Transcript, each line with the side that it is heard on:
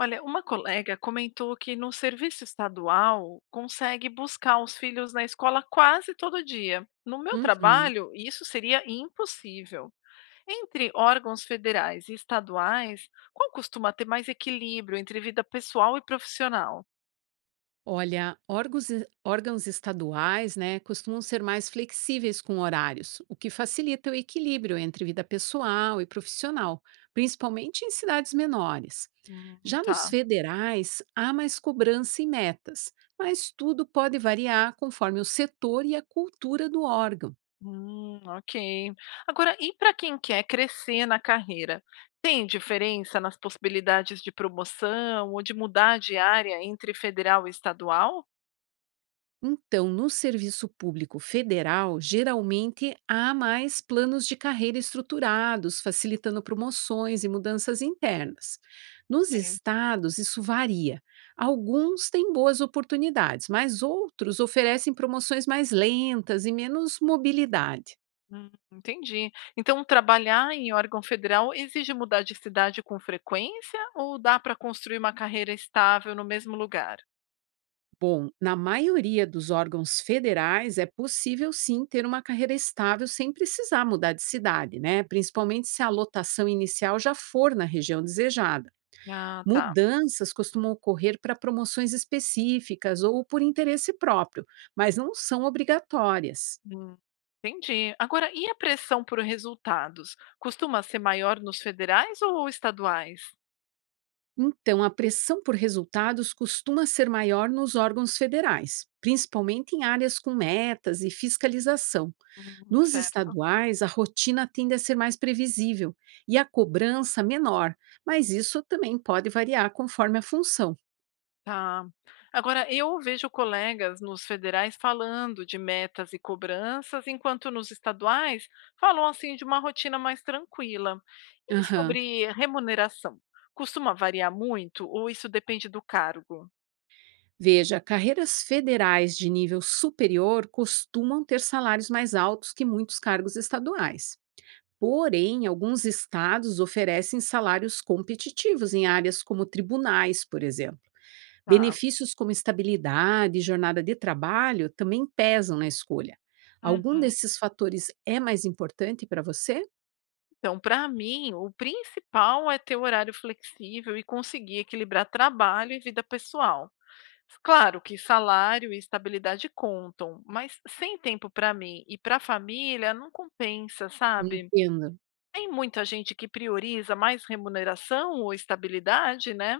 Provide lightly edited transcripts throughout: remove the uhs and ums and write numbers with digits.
left: Olha, uma colega comentou que no serviço estadual consegue buscar os filhos na escola quase todo dia. No meu
right: Uhum.
left: trabalho, isso seria impossível. Entre órgãos federais e estaduais, qual costuma ter mais equilíbrio entre vida pessoal e profissional?
right: Olha, órgãos, órgãos estaduais, né, costumam ser mais flexíveis com horários, o que facilita o equilíbrio entre vida pessoal e profissional, principalmente em cidades menores. Já nos
left: Tá.
right: federais, há mais cobrança e metas, mas tudo pode variar conforme o setor e a cultura do órgão.
left: Ok. Agora, e para quem quer crescer na carreira? Tem diferença nas possibilidades de promoção ou de mudar de área entre federal e estadual?
right: Então, no serviço público federal, geralmente há mais planos de carreira estruturados, facilitando promoções e mudanças internas. Nos
left: Ok.
right: estados, isso varia. Alguns têm boas oportunidades, mas outros oferecem promoções mais lentas e menos mobilidade.
left: Entendi. Então, trabalhar em órgão federal exige mudar de cidade com frequência ou dá para construir uma carreira estável no mesmo lugar?
right: Bom, na maioria dos órgãos federais é possível sim ter uma carreira estável sem precisar mudar de cidade, né? Principalmente se a lotação inicial já for na região desejada.
left: Ah, tá.
right: Mudanças costumam ocorrer para promoções específicas ou por interesse próprio, mas não são obrigatórias.
left: Hum, entendi. Agora, e a pressão por resultados? Costuma ser maior nos federais ou estaduais?
right: Então, a pressão por resultados costuma ser maior nos órgãos federais, principalmente em áreas com metas e fiscalização. Nos
left: Certo.
right: estaduais, a rotina tende a ser mais previsível e a cobrança menor, mas isso também pode variar conforme a função.
left: Tá. Agora, eu vejo colegas nos federais falando de metas e cobranças, enquanto nos estaduais falam assim de uma rotina mais tranquila. E
right: Aham.
left: sobre remuneração? Costuma variar muito ou isso depende do cargo?
right: Veja, carreiras federais de nível superior costumam ter salários mais altos que muitos cargos estaduais. Porém, alguns estados oferecem salários competitivos em áreas como tribunais, por exemplo.
left: Tá.
right: Benefícios como estabilidade e jornada de trabalho também pesam na escolha. Algum
left: Uhum.
right: desses fatores é mais importante para você?
left: Então, para mim, o principal é ter horário flexível e conseguir equilibrar trabalho e vida pessoal. Claro que salário e estabilidade contam, mas sem tempo para mim e para a família não compensa, sabe?
right: Entendo.
left: Tem muita gente que prioriza mais remuneração ou estabilidade, né?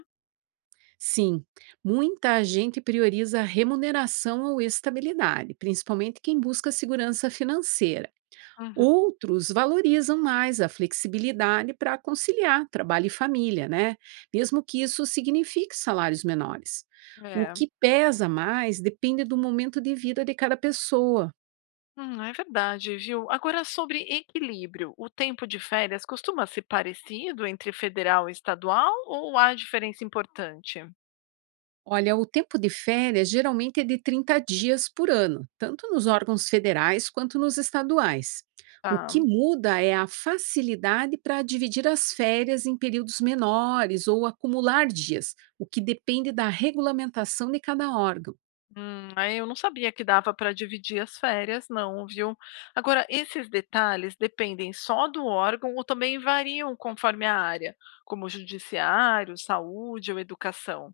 right: Sim, muita gente prioriza remuneração ou estabilidade, principalmente quem busca segurança financeira.
left: Uhum,
right: Outros valorizam mais a flexibilidade para conciliar trabalho e família, né? Mesmo que isso signifique salários menores. O
left: é,
right: que pesa mais depende do momento de vida de cada pessoa.
left: hum, é verdade, viu? Agora, sobre equilíbrio, o tempo de férias costuma ser parecido entre federal e estadual ou há diferença importante?
right: Olha, o tempo de férias geralmente é de 30 dias por ano, tanto nos órgãos federais quanto nos estaduais. O
left: Tá.
right: que muda é a facilidade para dividir as férias em períodos menores ou acumular dias, o que depende da regulamentação de cada órgão.
left: Aí eu não sabia que dava para dividir as férias não, viu. Agora, esses detalhes dependem só do órgão ou também variam conforme a área, como judiciário, saúde ou educação?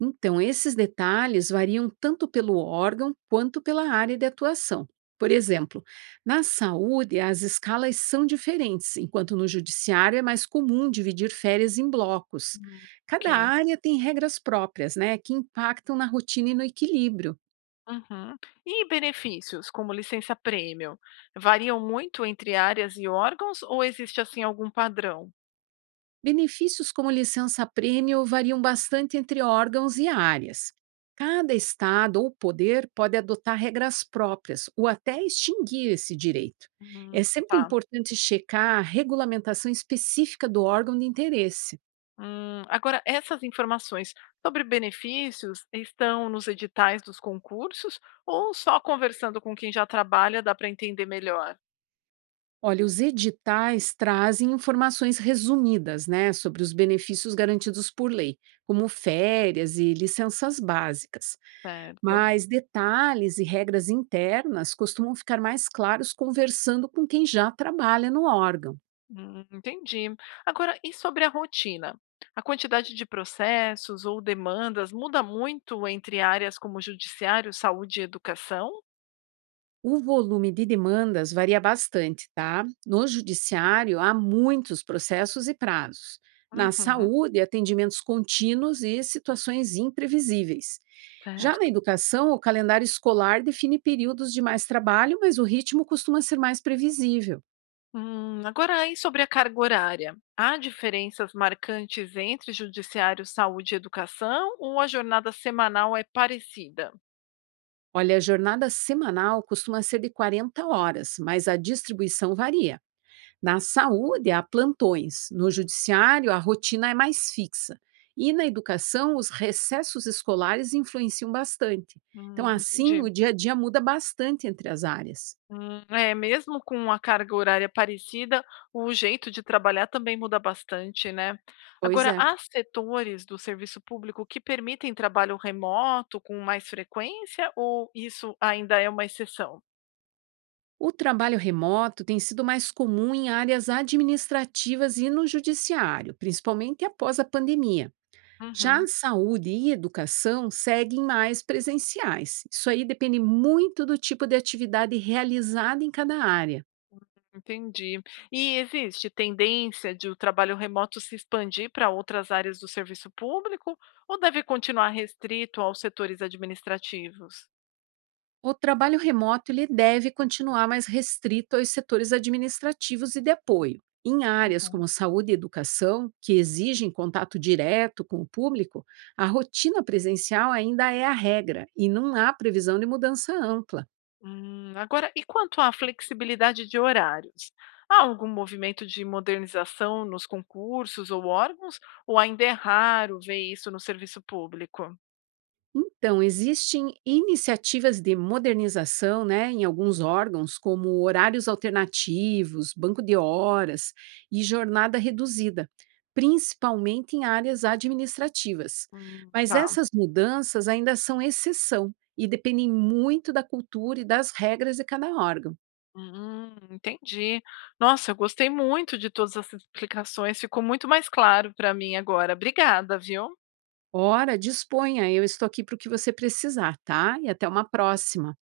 right: Então, esses detalhes variam tanto pelo órgão quanto pela área de atuação. Por exemplo, na saúde, as escalas são diferentes, enquanto no judiciário é mais comum dividir férias em blocos.
left: Hum, ok.
right: Cada área tem regras próprias, né, que impactam na rotina e no equilíbrio.
left: Uhum. E benefícios, como licença prêmio, variam muito entre áreas e órgãos ou existe assim algum padrão?
right: Benefícios como licença-prêmio variam bastante entre órgãos e áreas. Cada estado ou poder pode adotar regras próprias ou até extinguir esse direito.
left: Hum,
right: É sempre
left: tá.
right: importante checar a regulamentação específica do órgão de interesse.
left: Agora, essas informações sobre benefícios estão nos editais dos concursos ou só conversando com quem já trabalha dá para entender melhor?
right: Olha, os editais trazem informações resumidas, né, sobre os benefícios garantidos por lei, como férias e licenças básicas.
left: Certo.
right: Mas detalhes e regras internas costumam ficar mais claros conversando com quem já trabalha no órgão.
left: Entendi. Agora, e sobre a rotina? A quantidade de processos ou demandas muda muito entre áreas como judiciário, saúde e educação?
right: O volume de demandas varia bastante, tá? No judiciário, há muitos processos e prazos. Na
left: Uhum,
right: saúde, atendimentos contínuos e situações imprevisíveis. Já na
left: certo.
right: educação, o calendário escolar define períodos de mais trabalho, mas o ritmo costuma ser mais previsível.
left: Agora, aí sobre a carga horária? Há diferenças marcantes entre judiciário, saúde e educação ou a jornada semanal é parecida?
right: Olha, a jornada semanal costuma ser de 40 horas, mas a distribuição varia. Na saúde, há plantões, no judiciário, a rotina é mais fixa. E na educação, os recessos escolares influenciam bastante. Então, assim,
left: Entendi.
right: o dia a dia muda bastante entre as áreas.
left: É, mesmo com a carga horária parecida, o jeito de trabalhar também muda bastante, né?
right: Pois
left: Agora,
right: é.
left: há setores do serviço público que permitem trabalho remoto com mais frequência ou isso ainda é uma exceção?
right: O trabalho remoto tem sido mais comum em áreas administrativas e no judiciário, principalmente após a pandemia. Já
left: Uhum.
right: a saúde e educação seguem mais presenciais. Isso aí depende muito do tipo de atividade realizada em cada área.
left: Entendi. E existe tendência de o trabalho remoto se expandir para outras áreas do serviço público ou deve continuar restrito aos setores administrativos?
right: O trabalho remoto ele deve continuar mais restrito aos setores administrativos e de apoio. Em áreas
left: Uhum.
right: como saúde e educação, que exigem contato direto com o público, a rotina presencial ainda é a regra e não há previsão de mudança ampla.
left: Agora, e quanto à flexibilidade de horários? Há algum movimento de modernização nos concursos ou órgãos? Ou ainda é raro ver isso no serviço público?
right: Então, existem iniciativas de modernização né, em alguns órgãos, como horários alternativos, banco de horas e jornada reduzida, principalmente em áreas administrativas. Mas
left: Tá.
right: essas mudanças ainda são exceção e dependem muito da cultura e das regras de cada órgão.
left: Entendi. Nossa, eu gostei muito de todas essas explicações, ficou muito mais claro para mim agora. Obrigada, viu?
right: Ora, disponha, eu estou aqui para o que você precisar, tá? E até uma próxima.